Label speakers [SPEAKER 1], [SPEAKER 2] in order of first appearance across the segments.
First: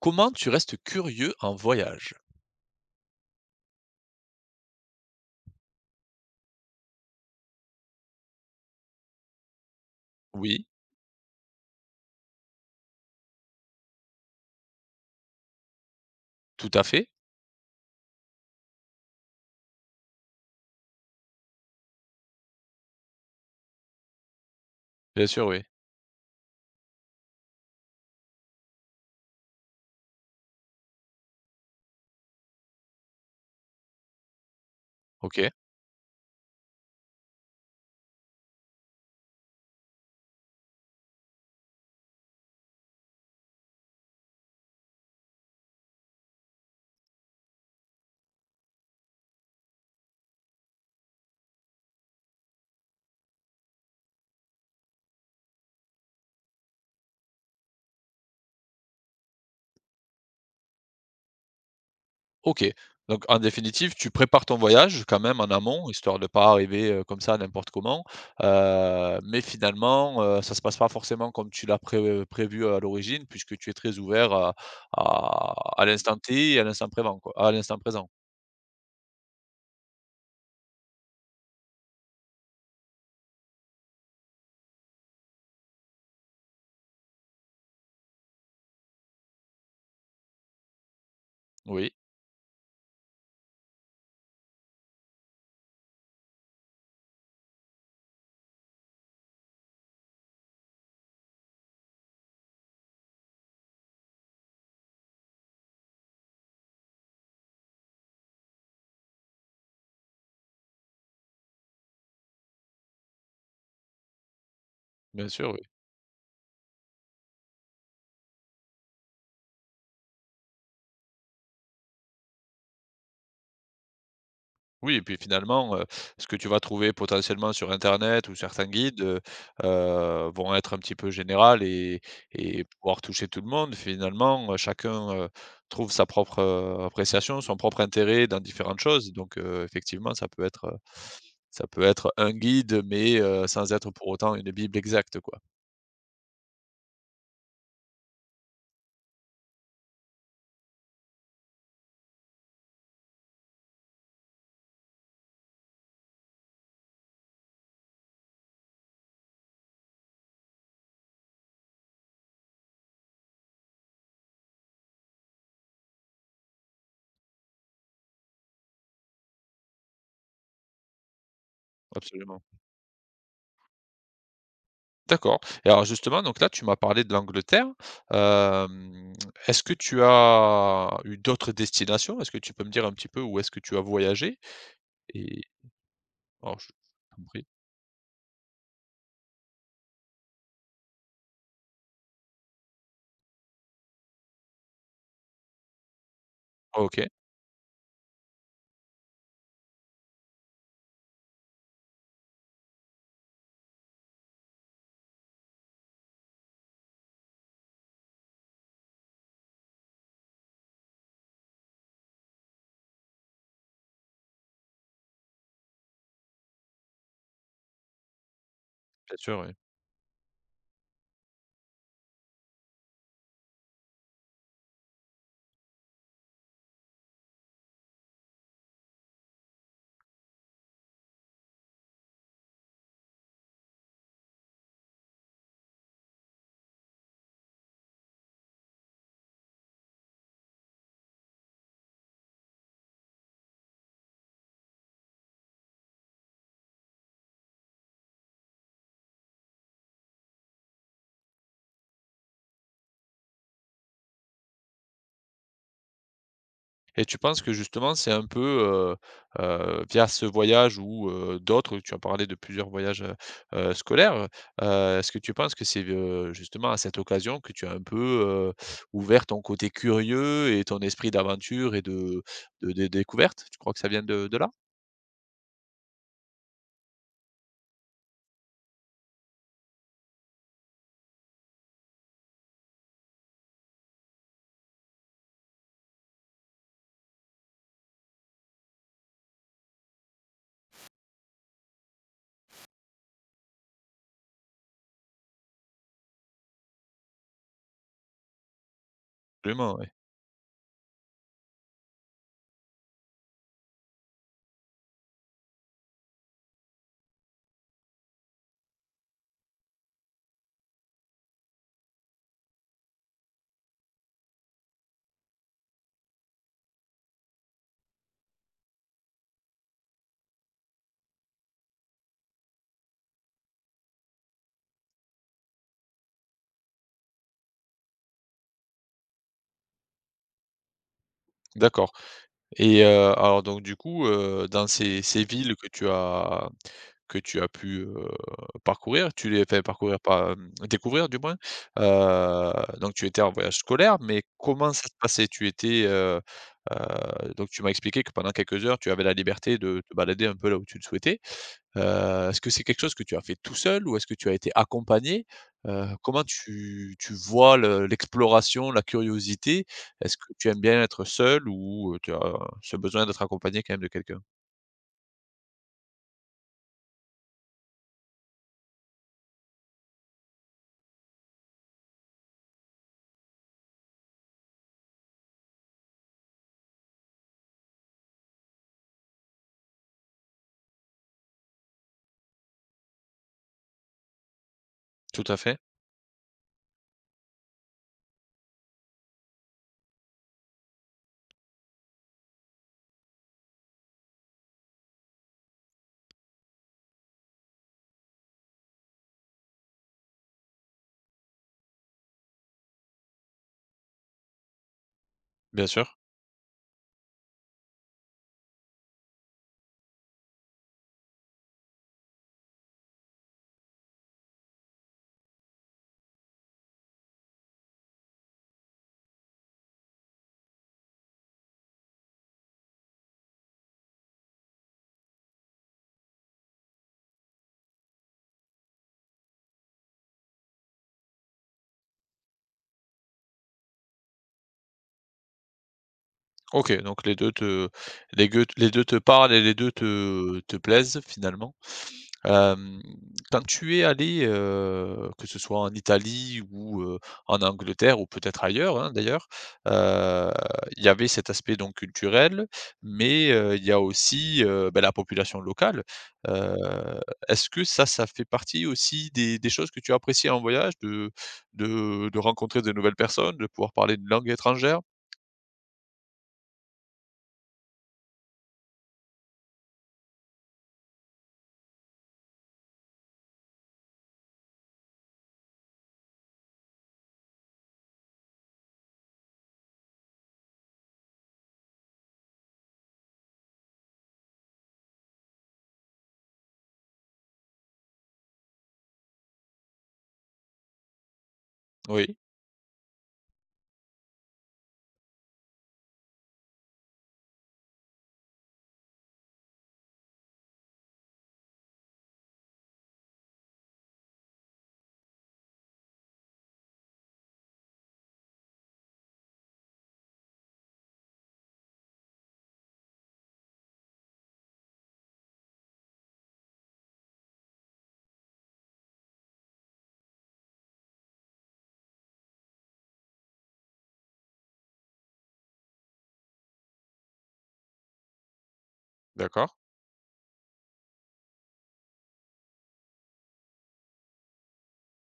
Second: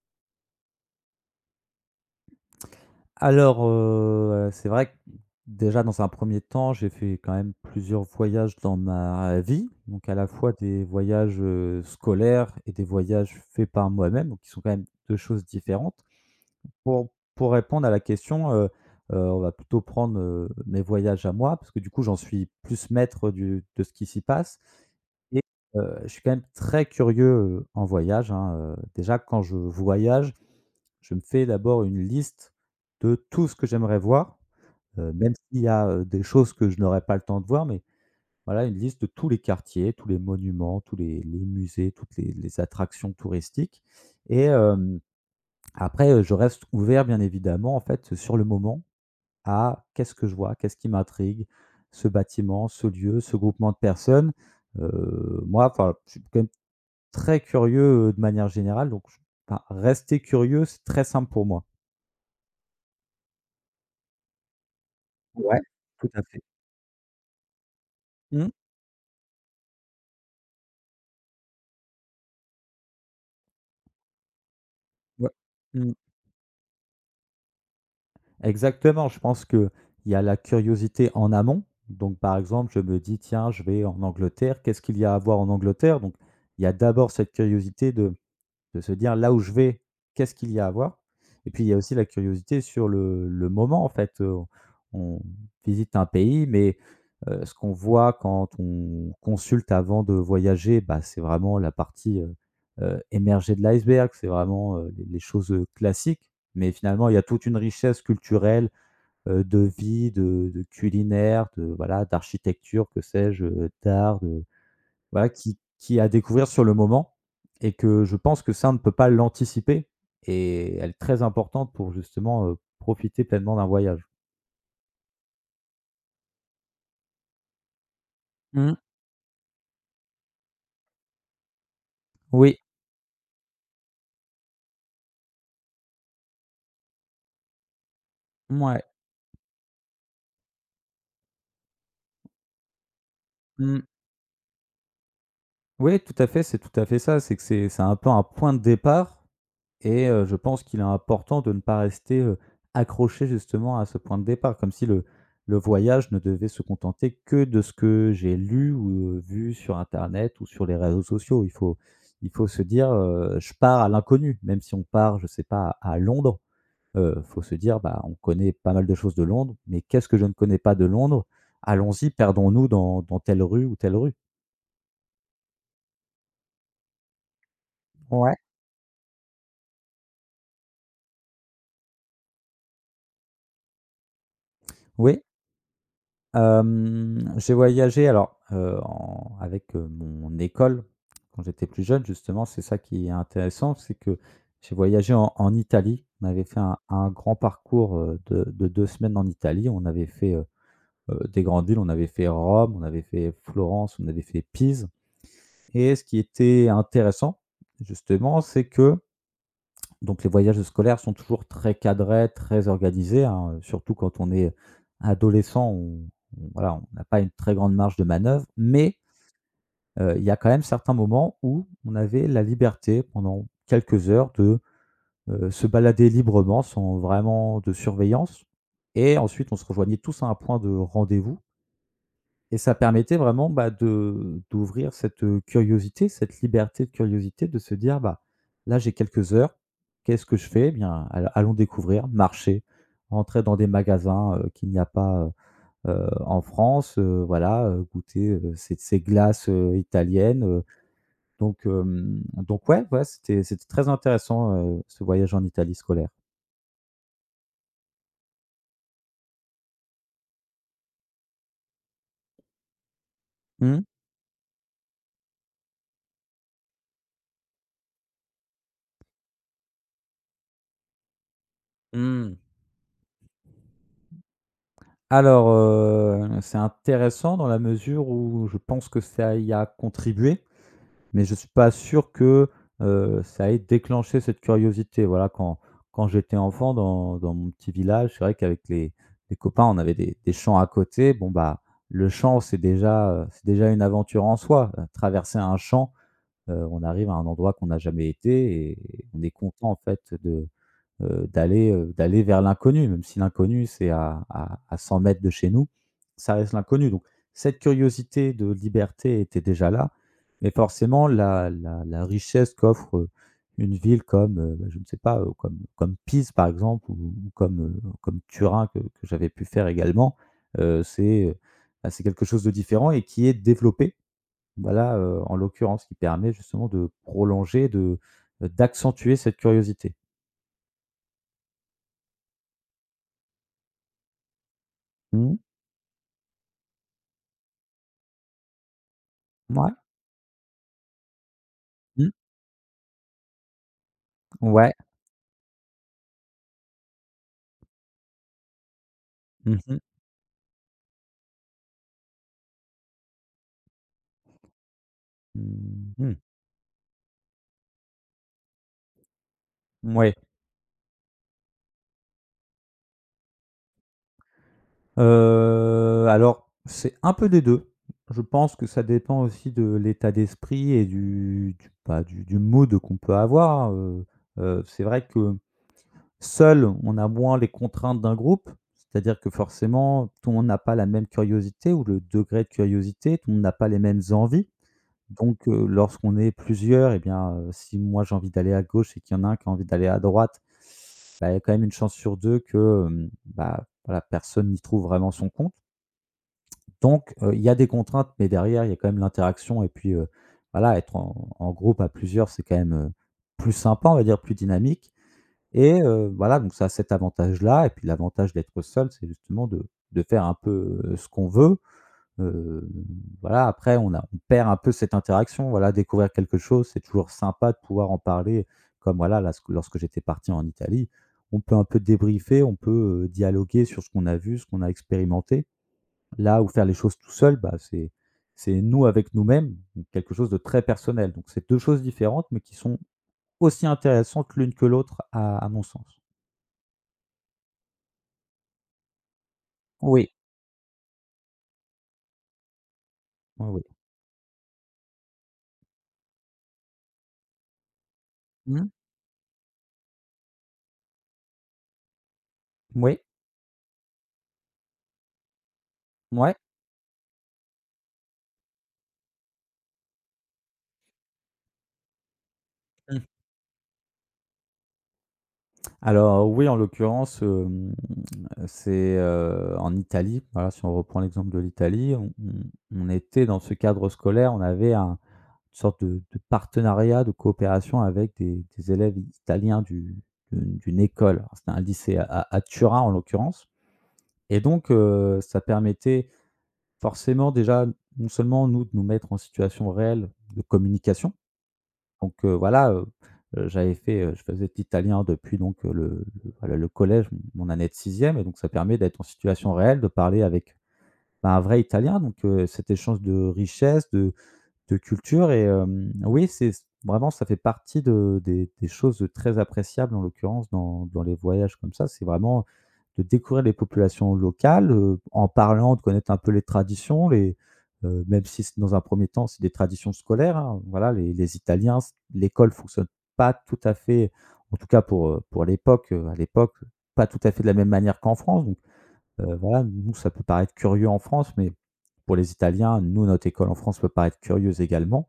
[SPEAKER 1] Comment tu restes curieux en voyage?
[SPEAKER 2] Alors, c'est vrai que déjà dans un premier temps, j'ai fait quand même plusieurs voyages dans ma vie, donc à la fois
[SPEAKER 1] Oui,
[SPEAKER 2] des voyages, scolaires et des voyages faits par moi-même, donc qui sont quand même 2 choses différentes.
[SPEAKER 1] tout à fait.
[SPEAKER 2] Pour pour répondre à la question, on va plutôt prendre, mes voyages à moi, parce que du coup, j'en suis plus maître du de ce qui s'y passe
[SPEAKER 1] Bien
[SPEAKER 2] et
[SPEAKER 1] sûr, oui.
[SPEAKER 2] je suis quand même très curieux, en voyage, hein, déjà quand je voyage, je me fais d'abord une liste de tout ce que j'aimerais voir, même
[SPEAKER 1] OK,
[SPEAKER 2] s'il y a, des choses que je n'aurais pas le temps de voir, mais voilà, une liste de tous les quartiers, tous les monuments, tous les musées, toutes les attractions touristiques. Et après, je reste ouvert bien évidemment, en fait, sur le moment à: «Qu'est-ce que je vois? Qu'est-ce qui m'intrigue? Ce bâtiment, ce lieu, ce groupement de personnes?» Moi, enfin, je suis quand même très curieux, de manière générale, donc je enfin, rester curieux, c'est très simple pour moi.
[SPEAKER 1] OK. Donc en définitive, tu prépares ton voyage quand même en
[SPEAKER 2] Ouais,
[SPEAKER 1] amont,
[SPEAKER 2] tout
[SPEAKER 1] histoire
[SPEAKER 2] à
[SPEAKER 1] de
[SPEAKER 2] fait.
[SPEAKER 1] pas arriver, comme ça n'importe comment,
[SPEAKER 2] Mmh.
[SPEAKER 1] mais finalement, ça se passe pas forcément comme tu l'as prévu à l'origine puisque tu es très ouvert à à
[SPEAKER 2] Ouais.
[SPEAKER 1] à
[SPEAKER 2] Mmh.
[SPEAKER 1] l'instant T et à l'instant prévent quoi à l'instant présent.
[SPEAKER 2] Exactement, je pense qu'il y a la curiosité en amont. Donc, par exemple, je me dis: «Tiens, je vais en Angleterre, qu'est-ce qu'il y a à voir en Angleterre?» donc il y a d'abord cette curiosité de se dire: «Là où je vais, qu'est-ce qu'il y a à voir?» Et puis il y a
[SPEAKER 1] Oui,
[SPEAKER 2] aussi la curiosité sur le moment en fait, on visite un pays mais ce qu'on voit quand on consulte avant de voyager, bah, c'est vraiment la partie, émergée de l'iceberg, c'est vraiment, les choses, classiques, mais finalement il y a toute une richesse culturelle, de vie, de culinaire, de voilà, d'architecture, que sais-je, d'art, de voilà,
[SPEAKER 1] bien sûr,
[SPEAKER 2] qui,
[SPEAKER 1] oui.
[SPEAKER 2] qui est à découvrir sur le moment, et que je pense que ça, on ne peut pas l'anticiper et elle est très importante pour justement, profiter pleinement d'un voyage.
[SPEAKER 1] Oui et puis finalement, ce que tu vas trouver potentiellement sur internet ou certains
[SPEAKER 2] Mmh.
[SPEAKER 1] guides, vont être un petit peu général et
[SPEAKER 2] Oui.
[SPEAKER 1] pouvoir toucher tout le monde. Finalement, chacun, trouve sa propre, appréciation, son propre intérêt dans différentes
[SPEAKER 2] Ouais.
[SPEAKER 1] choses. Donc effectivement, ça peut être un guide mais sans
[SPEAKER 2] Mmh.
[SPEAKER 1] être pour autant une bible exacte quoi.
[SPEAKER 2] Oui, tout à fait, c'est tout à fait ça. C'est que c'est un peu un point de départ. Et je pense qu'il est important de ne pas rester, accroché justement à ce point de départ, comme si le voyage ne devait se contenter que de ce que j'ai lu ou, vu sur internet ou sur les réseaux sociaux. Il faut se dire: «Je pars à l'inconnu», même si on part, je sais pas, à Londres, il faut se dire: «Bah, on connaît pas mal de choses de Londres, mais qu'est-ce que je ne connais pas de Londres? Allons-y,
[SPEAKER 1] Absolument.
[SPEAKER 2] perdons-nous dans telle rue ou telle rue».
[SPEAKER 1] D'accord et alors justement, donc là, tu m'as parlé de l'Angleterre.
[SPEAKER 2] Ouais.
[SPEAKER 1] Hem, est-ce que tu as eu d'autres destinations? Est-ce que tu peux me dire un petit peu où est-ce que tu as voyagé?
[SPEAKER 2] Oui.
[SPEAKER 1] Et alors je t'en prie.
[SPEAKER 2] J'ai voyagé alors, en avec, mon école quand j'étais plus jeune. Justement, c'est ça qui est intéressant, c'est que j'ai voyagé en Italie. On avait fait un
[SPEAKER 1] Ah, OK,
[SPEAKER 2] un grand parcours, de 2 semaines en Italie. On avait fait, des grandes villes, on avait fait Rome, on avait fait Florence, on avait fait Pise. Et ce qui était intéressant justement, c'est que donc les voyages scolaires sont toujours très cadrés, très organisés, hein, surtout quand on est adolescent, on voilà, on n'a pas une très grande marge de manœuvre, mais
[SPEAKER 1] bien sûr, oui.
[SPEAKER 2] il y a quand même certains moments où on avait la liberté pendant quelques heures de, se balader librement sans vraiment de surveillance, et ensuite on se rejoignait tous à un point de rendez-vous. Et ça permettait vraiment, bah, de d'ouvrir cette, curiosité, cette liberté de curiosité de se dire: «Bah, là, j'ai quelques heures, qu'est-ce que je fais? Eh bien, al allons découvrir, marcher, rentrer dans des magasins, qu'il n'y a pas, en France, voilà, goûter, ces glaces, italiennes», donc hem, donc ouais, ouais, c'était très intéressant, ce voyage en Italie scolaire.
[SPEAKER 1] Et tu penses que justement, c'est un peu, via ce voyage ou, d'autres, tu as parlé de plusieurs voyages,
[SPEAKER 2] Mmh.
[SPEAKER 1] scolaires, est-ce que tu penses que c'est, justement à cette occasion que tu as un peu, heu, ouvert ton côté curieux et ton esprit d'aventure et de
[SPEAKER 2] Mmh.
[SPEAKER 1] de découverte? Tu crois que ça vient de là?
[SPEAKER 2] Alors, c'est intéressant dans la mesure où je pense que ça y a contribué. Mais je suis pas sûr que, ça ait déclenché cette curiosité. Voilà, quand j'étais enfant dans mon petit village, c'est vrai qu'avec les copains, on avait des champs à côté. Bon, bah, le champ, c'est déjà une aventure en soi. Traverser un champ, on arrive à un endroit qu'on n'a jamais été et on est content en
[SPEAKER 1] Vraiment, ouais.
[SPEAKER 2] fait de d'aller vers l'inconnu, même si l'inconnu, c'est à 100 mètres de chez nous, ça reste l'inconnu. Donc cette curiosité de liberté était déjà là, mais forcément la richesse qu'offre, une ville comme, bah, je ne sais pas, comme Pise par exemple ou comme, comme Turin que j'avais pu faire également, c'est, bah, c'est quelque chose de différent et qui est développé, voilà, en l'occurrence, qui permet justement de prolonger, de d'accentuer cette curiosité.
[SPEAKER 1] D'accord. Et alors donc du coup, dans ces
[SPEAKER 2] Mmh mh.
[SPEAKER 1] villes que tu as pu, parcourir, tu les enfin parcourir pas, découvrir du moins,
[SPEAKER 2] Mmh.
[SPEAKER 1] heu, donc tu étais en voyage scolaire, mais
[SPEAKER 2] Ouais.
[SPEAKER 1] comment ça se passait? Tu étais, donc tu m'as expliqué que pendant quelques heures, tu avais la liberté
[SPEAKER 2] Mmh mh.
[SPEAKER 1] de te balader un peu là où tu le souhaitais. Est-ce que c'est quelque chose que tu as fait tout seul ou est-ce que tu as été accompagné?
[SPEAKER 2] Mmh mh.
[SPEAKER 1] Comment tu vois le l'exploration, la curiosité?
[SPEAKER 2] Mouais.
[SPEAKER 1] Est-ce que tu aimes bien être seul ou, tu as ce besoin d'être accompagné quand même de quelqu'un?
[SPEAKER 2] Alors, c'est un peu des 2. Je pense que ça dépend aussi de l'état d'esprit et du bah, du mood qu'on peut avoir, c'est vrai que seul, on a moins les contraintes d'un groupe. C'est-à-dire que forcément, tout le monde n'a pas la même curiosité ou le degré de curiosité, tout le monde n'a pas les mêmes envies.
[SPEAKER 1] Tout à
[SPEAKER 2] Donc
[SPEAKER 1] fait,
[SPEAKER 2] lorsqu'on est plusieurs, eh bien, si moi j'ai envie d'aller à gauche et qu'il y en a un qui a envie d'aller à droite, bah, il y a quand même une chance sur 2 que, bah, voilà, personne n'y trouve vraiment son compte. Donc, il y a des contraintes, mais derrière, il y a quand même l'interaction et puis, voilà, être en groupe à plusieurs, c'est quand même, plus sympa, on va dire, plus dynamique,
[SPEAKER 1] bien
[SPEAKER 2] et
[SPEAKER 1] sûr.
[SPEAKER 2] voilà, donc ça a cet avantage-là. Et puis l'avantage d'être seul, c'est justement de faire un peu, ce qu'on veut. Heu, voilà, après on perd un peu cette interaction, voilà, découvrir quelque chose, c'est toujours sympa de pouvoir en parler. Comme voilà, là, ce lorsque j'étais parti en Italie, on peut un peu débriefer, on peut, dialoguer sur ce qu'on a vu, ce qu'on a expérimenté. Là où faire les choses tout seul, bah, c'est nous avec nous-mêmes, donc quelque chose de très personnel. Donc c'est 2 choses différentes, mais qui sont aussi intéressantes l'une que l'autre à mon sens.
[SPEAKER 1] OK, donc les 2 te les 2 te parlent et les 2
[SPEAKER 2] Oui,
[SPEAKER 1] te plaisent finalement. Hem, quand
[SPEAKER 2] oui, oui.
[SPEAKER 1] tu es allé, que ce soit en Italie ou, en Angleterre ou peut-être
[SPEAKER 2] Mmh.
[SPEAKER 1] ailleurs, hein, d'ailleurs, heu, il y avait cet aspect donc culturel,
[SPEAKER 2] Oui,
[SPEAKER 1] mais, il y a aussi, bah, la population locale. Heu,
[SPEAKER 2] mouais.
[SPEAKER 1] est-ce que ça fait partie aussi des choses que tu apprécies en voyage, de de rencontrer de nouvelles personnes, de pouvoir parler une langue étrangère?
[SPEAKER 2] Alors oui, en l'occurrence, c'est, en Italie. Voilà, si on reprend l'exemple de l'Italie, on était dans ce cadre scolaire, on avait un une sorte de partenariat, de coopération avec des élèves italiens du d'une d'une école. Alors c'était un lycée à à Turin, en l'occurrence, et donc ça permettait forcément déjà, non seulement nous, de nous mettre en situation réelle de communication. Donc
[SPEAKER 1] Oui,
[SPEAKER 2] voilà, je faisais de l'italien depuis donc le voilà, le collège, mon année de sixième, et donc ça permet d'être en situation réelle, de parler avec, bah, un vrai italien. Donc cet échange de richesse, de culture, et oui, c'est vraiment, ça fait partie de des choses de très appréciables en l'occurrence dans les voyages comme ça. C'est vraiment de découvrir les populations locales, en parlant, de connaître un peu les traditions, les même si c'est, dans un premier temps, c'est des traditions scolaires, hein. Voilà, les Italiens, c l'école fonctionne pas tout à fait, en tout cas à l'époque, pas tout à fait de la même manière qu'en France.
[SPEAKER 1] d'accord.
[SPEAKER 2] Voilà, nous, ça peut paraître curieux en France, mais pour les Italiens, nous, notre école en France peut paraître curieuse également.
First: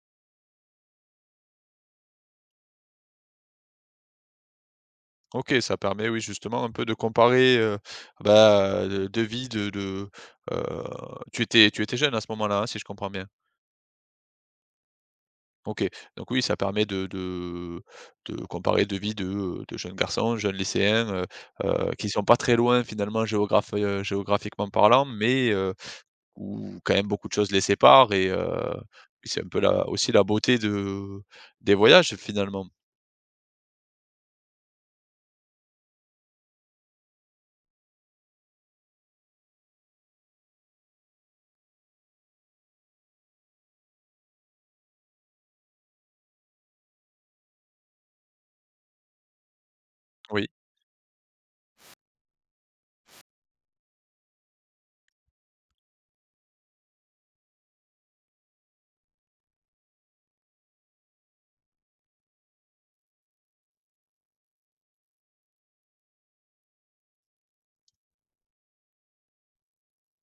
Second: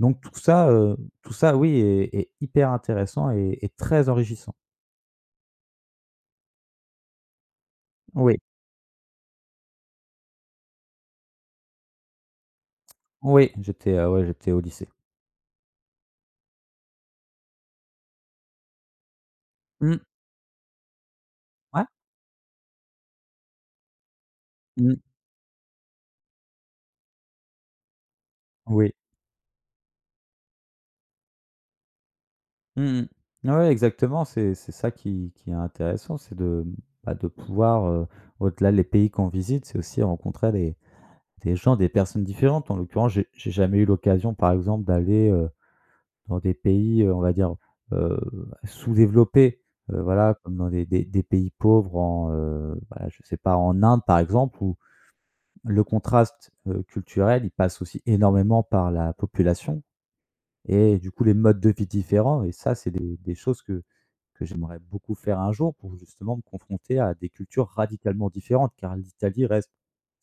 [SPEAKER 2] Donc tout ça, oui, est hyper intéressant et très enrichissant.
[SPEAKER 1] OK, ça permet, oui, justement, un peu de comparer,
[SPEAKER 2] Oui,
[SPEAKER 1] bah, de vie heu, tu étais jeune à ce moment-là, hein, si je comprends bien?
[SPEAKER 2] oui, ouais, j'étais au lycée.
[SPEAKER 1] OK, donc oui, ça permet de de comparer de vie de jeunes
[SPEAKER 2] Mmh.
[SPEAKER 1] garçons, jeunes lycéens,
[SPEAKER 2] Ouais.
[SPEAKER 1] qui sont pas très loin finalement géographe géographiquement
[SPEAKER 2] Mmh.
[SPEAKER 1] parlant, mais, où quand même beaucoup de choses les séparent et
[SPEAKER 2] Oui.
[SPEAKER 1] c'est un peu la aussi la beauté de des voyages finalement.
[SPEAKER 2] Mmh mh. Ouais, exactement, c'est ça qui est intéressant, c'est de, bah, de pouvoir, au-delà les pays qu'on visite, c'est aussi rencontrer des gens, des personnes différentes. En l'occurrence, j'ai jamais eu l'occasion, par exemple, d'aller, dans des pays, on va dire, heu, sous-développés, voilà,
[SPEAKER 1] Oui,
[SPEAKER 2] comme dans des pays pauvres en, bah, je sais pas, en Inde par exemple où le contraste, culturel, il passe aussi énormément par la population et du coup les modes de vie différents et ça, c'est des choses que j'aimerais beaucoup faire un jour pour justement me confronter à des cultures radicalement différentes, car l'Italie reste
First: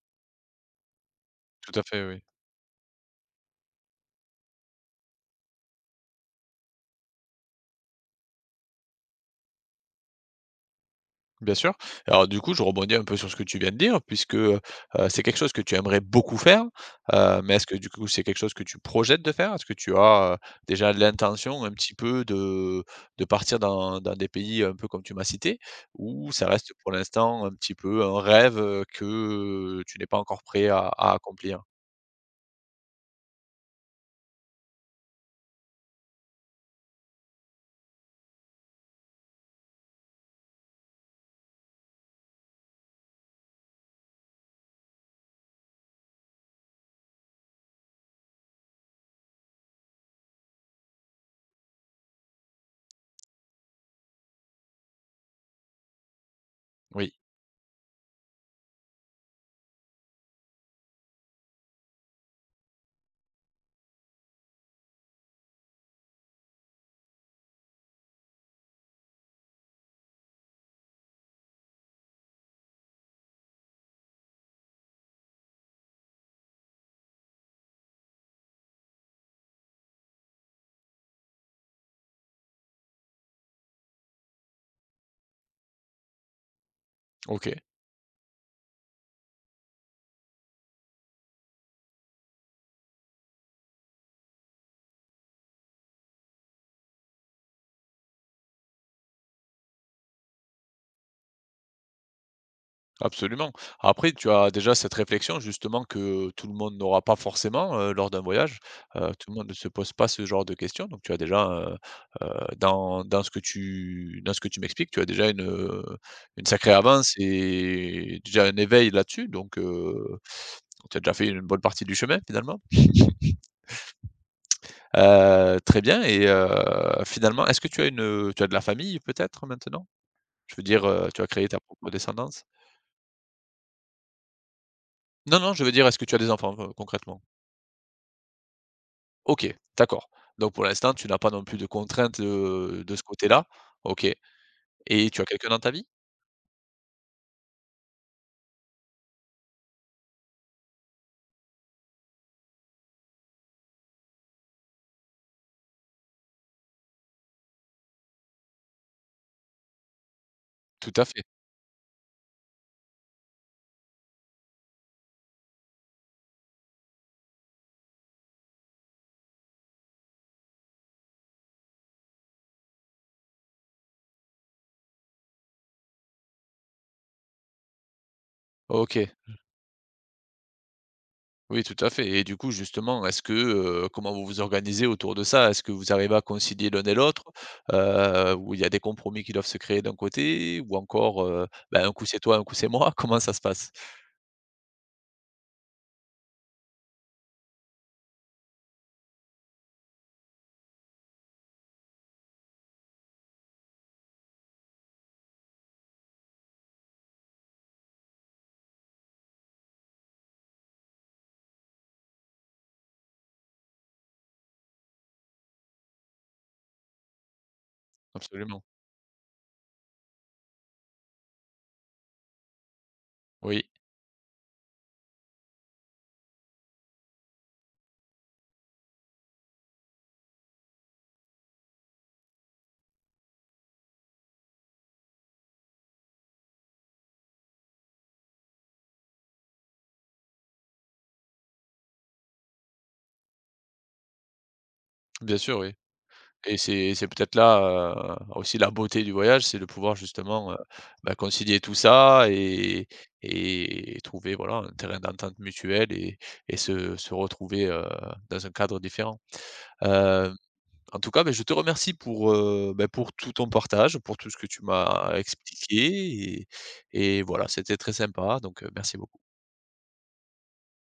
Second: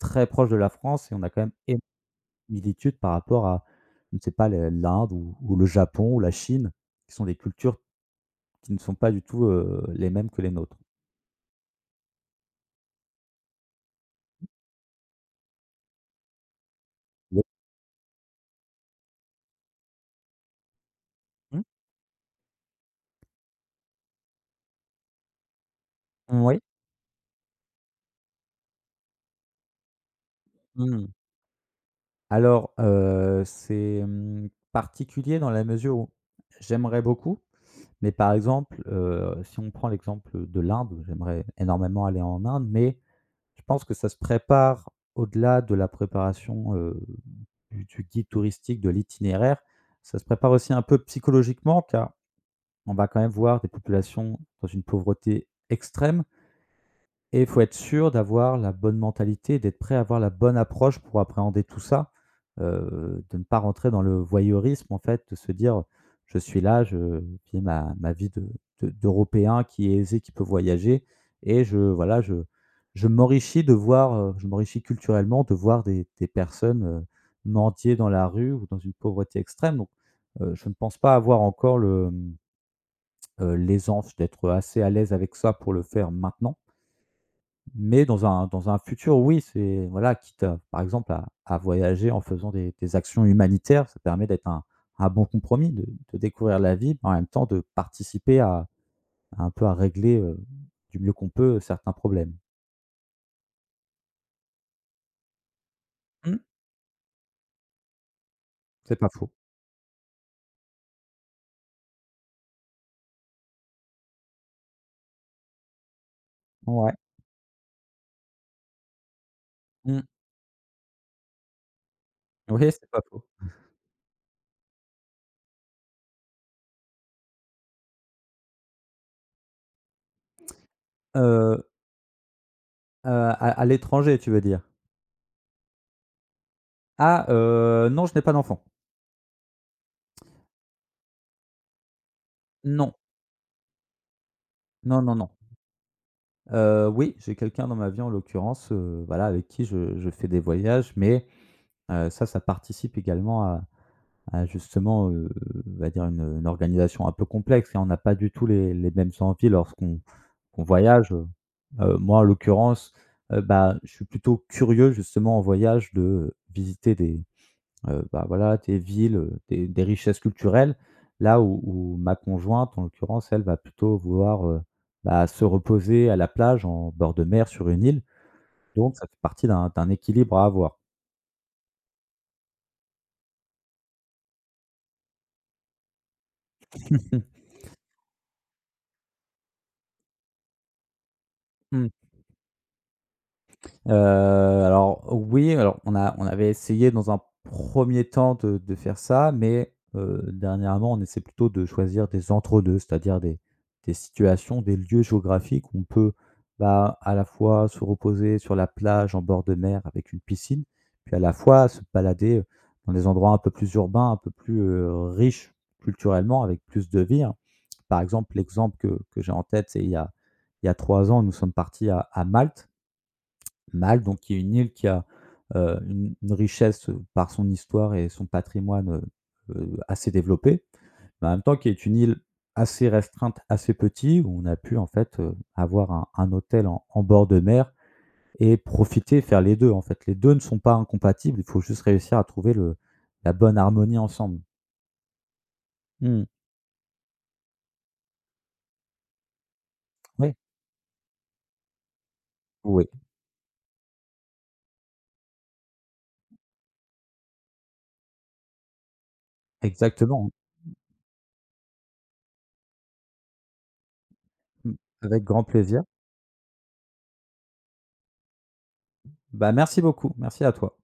[SPEAKER 2] très proche de la France et on a quand même
[SPEAKER 1] tout à
[SPEAKER 2] énormément
[SPEAKER 1] fait, oui.
[SPEAKER 2] de similitudes par rapport à, je ne sais pas, le l'Inde ou le Japon ou la Chine qui sont des cultures qui ne sont pas du tout, les mêmes que les nôtres.
[SPEAKER 1] Bien sûr. Alors du coup, je rebondis un peu sur ce que tu viens de dire, puisque, c'est quelque chose que tu aimerais beaucoup faire,
[SPEAKER 2] Oui.
[SPEAKER 1] mais est-ce que du coup, c'est quelque chose que tu projettes de faire? Est-ce que tu as, déjà
[SPEAKER 2] Mmh.
[SPEAKER 1] l'intention un petit peu de partir dans des pays un peu comme tu m'as cité? Ou ça
[SPEAKER 2] Oui.
[SPEAKER 1] reste pour l'instant un petit peu un rêve, que, tu n'es pas encore prêt à
[SPEAKER 2] Mmh.
[SPEAKER 1] accomplir?
[SPEAKER 2] Alors, c'est, particulier dans la mesure où j'aimerais beaucoup, mais par exemple, si on prend l'exemple de l'Inde, j'aimerais énormément aller en Inde, mais je pense que ça se prépare au-delà de la préparation, du guide touristique, de l'itinéraire. Ça se prépare aussi un peu psychologiquement, car on va quand même voir des populations dans une pauvreté extrême.
[SPEAKER 1] Oui,
[SPEAKER 2] Et il faut être sûr d'avoir la bonne mentalité, d'être prêt à avoir la bonne approche pour appréhender tout ça, de ne pas rentrer dans le voyeurisme, en fait, de se dire: «Je suis là, je vis ma vie de d'Européen qui est aisé, qui peut voyager et je, voilà, je m'enrichis de voir, je m'enrichis culturellement de voir des personnes, mendier dans la rue ou dans une pauvreté extrême», donc je ne pense pas avoir encore le, l'aisance d'être assez à l'aise avec ça pour le faire maintenant.
[SPEAKER 1] OK.
[SPEAKER 2] Mais dans un futur, oui, c'est, voilà, quitte à par exemple à voyager en faisant des actions humanitaires, ça permet d'être un bon compromis, de découvrir la vie, mais en même temps de participer à un peu à régler, du mieux qu'on peut, certains problèmes.
[SPEAKER 1] Absolument. Après, tu as déjà cette réflexion justement que
[SPEAKER 2] Mmh,
[SPEAKER 1] tout le monde n'aura pas forcément lors d'un voyage.
[SPEAKER 2] c'est pas faux.
[SPEAKER 1] Tout le monde ne se pose pas ce genre de questions. Donc, tu as déjà dans, dans ce que tu dans ce que tu m'expliques, tu as déjà une sacrée
[SPEAKER 2] Ouais,
[SPEAKER 1] avance et déjà un éveil là-dessus. Donc,
[SPEAKER 2] mmh,
[SPEAKER 1] tu as déjà fait une bonne partie du chemin finalement.
[SPEAKER 2] oui, c'est pas faux.
[SPEAKER 1] Très bien. Et finalement, est-ce que tu as une tu as de la famille peut-être maintenant? Je veux dire, tu as créé ta
[SPEAKER 2] Heu
[SPEAKER 1] propre descendance?
[SPEAKER 2] à l'étranger, tu veux dire?
[SPEAKER 1] Non, non, je veux dire, est-ce que tu as des enfants concrètement?
[SPEAKER 2] Ah, non, je n'ai pas d'enfant.
[SPEAKER 1] OK, d'accord. Donc pour l'instant, tu n'as pas non plus de contraintes,
[SPEAKER 2] Non,
[SPEAKER 1] de ce côté-là. OK
[SPEAKER 2] non,
[SPEAKER 1] et
[SPEAKER 2] non,
[SPEAKER 1] tu as
[SPEAKER 2] non.
[SPEAKER 1] quelqu'un dans ta vie?
[SPEAKER 2] Oui, j'ai quelqu'un dans ma vie, en l'occurrence, voilà, avec qui je fais des voyages, mais ça, ça participe également à justement, on va dire une organisation un peu complexe, et on n'a pas du tout les mêmes envies lorsqu'on qu'on
[SPEAKER 1] Tout à
[SPEAKER 2] voyage,
[SPEAKER 1] fait.
[SPEAKER 2] Moi, en l'occurrence, bah, je suis plutôt curieux justement en voyage de visiter des, bah, voilà, des villes, des richesses culturelles. Là où ma conjointe, en l'occurrence, elle va plutôt vouloir, bah, se reposer à la plage, en bord de mer, sur une île. Donc ça
[SPEAKER 1] OK.
[SPEAKER 2] fait partie d'un équilibre à avoir.
[SPEAKER 1] Oui, tout à fait et du coup, justement, est-ce que, comment vous vous organisez autour de ça? Est-ce que vous arrivez à concilier l'un et l'autre? Ou il y a des compromis qui doivent se créer d'un côté? Ou encore, ben, un coup c'est toi, un coup c'est moi? Comment ça se passe?
[SPEAKER 2] Alors oui, alors on a on avait essayé dans un premier temps de faire ça, mais dernièrement, on essaie plutôt de choisir des entre-deux, c'est-à-dire des situations, des lieux géographiques où on peut, bah, à la fois se reposer sur la plage en bord de mer avec une piscine, puis à la fois se balader, dans des endroits un peu plus urbains, un peu plus, riches culturellement, avec plus de vie, hein. Par exemple,
[SPEAKER 1] Absolument.
[SPEAKER 2] l'exemple que j'ai en tête, c'est il y a 3 ans, nous sommes partis à Malte.
[SPEAKER 1] Oui,
[SPEAKER 2] Malte, donc, qui est une île qui a, une richesse, par son histoire et son patrimoine, assez développé, mais en même temps qui est une île assez restreinte, assez petite, où on a pu, en fait, avoir un hôtel en en bord de mer et profiter, faire les 2 en fait. Les 2 ne sont pas incompatibles, il faut juste réussir à trouver le la bonne harmonie ensemble.
[SPEAKER 1] bien sûr, oui
[SPEAKER 2] Mmh,
[SPEAKER 1] et c'est peut-être là, aussi la beauté du voyage, c'est de pouvoir
[SPEAKER 2] oui,
[SPEAKER 1] justement, bah, concilier tout ça
[SPEAKER 2] oui,
[SPEAKER 1] et trouver, voilà, un terrain d'entente mutuelle et se retrouver, dans un cadre différent.
[SPEAKER 2] exactement,
[SPEAKER 1] Heu, en tout cas, ben je te remercie pour, bah, pour tout ton partage, pour tout ce que tu
[SPEAKER 2] mmh,
[SPEAKER 1] m'as
[SPEAKER 2] avec grand plaisir.
[SPEAKER 1] expliqué et voilà, c'était très sympa donc, merci beaucoup.
[SPEAKER 2] Bah, merci beaucoup, merci à toi.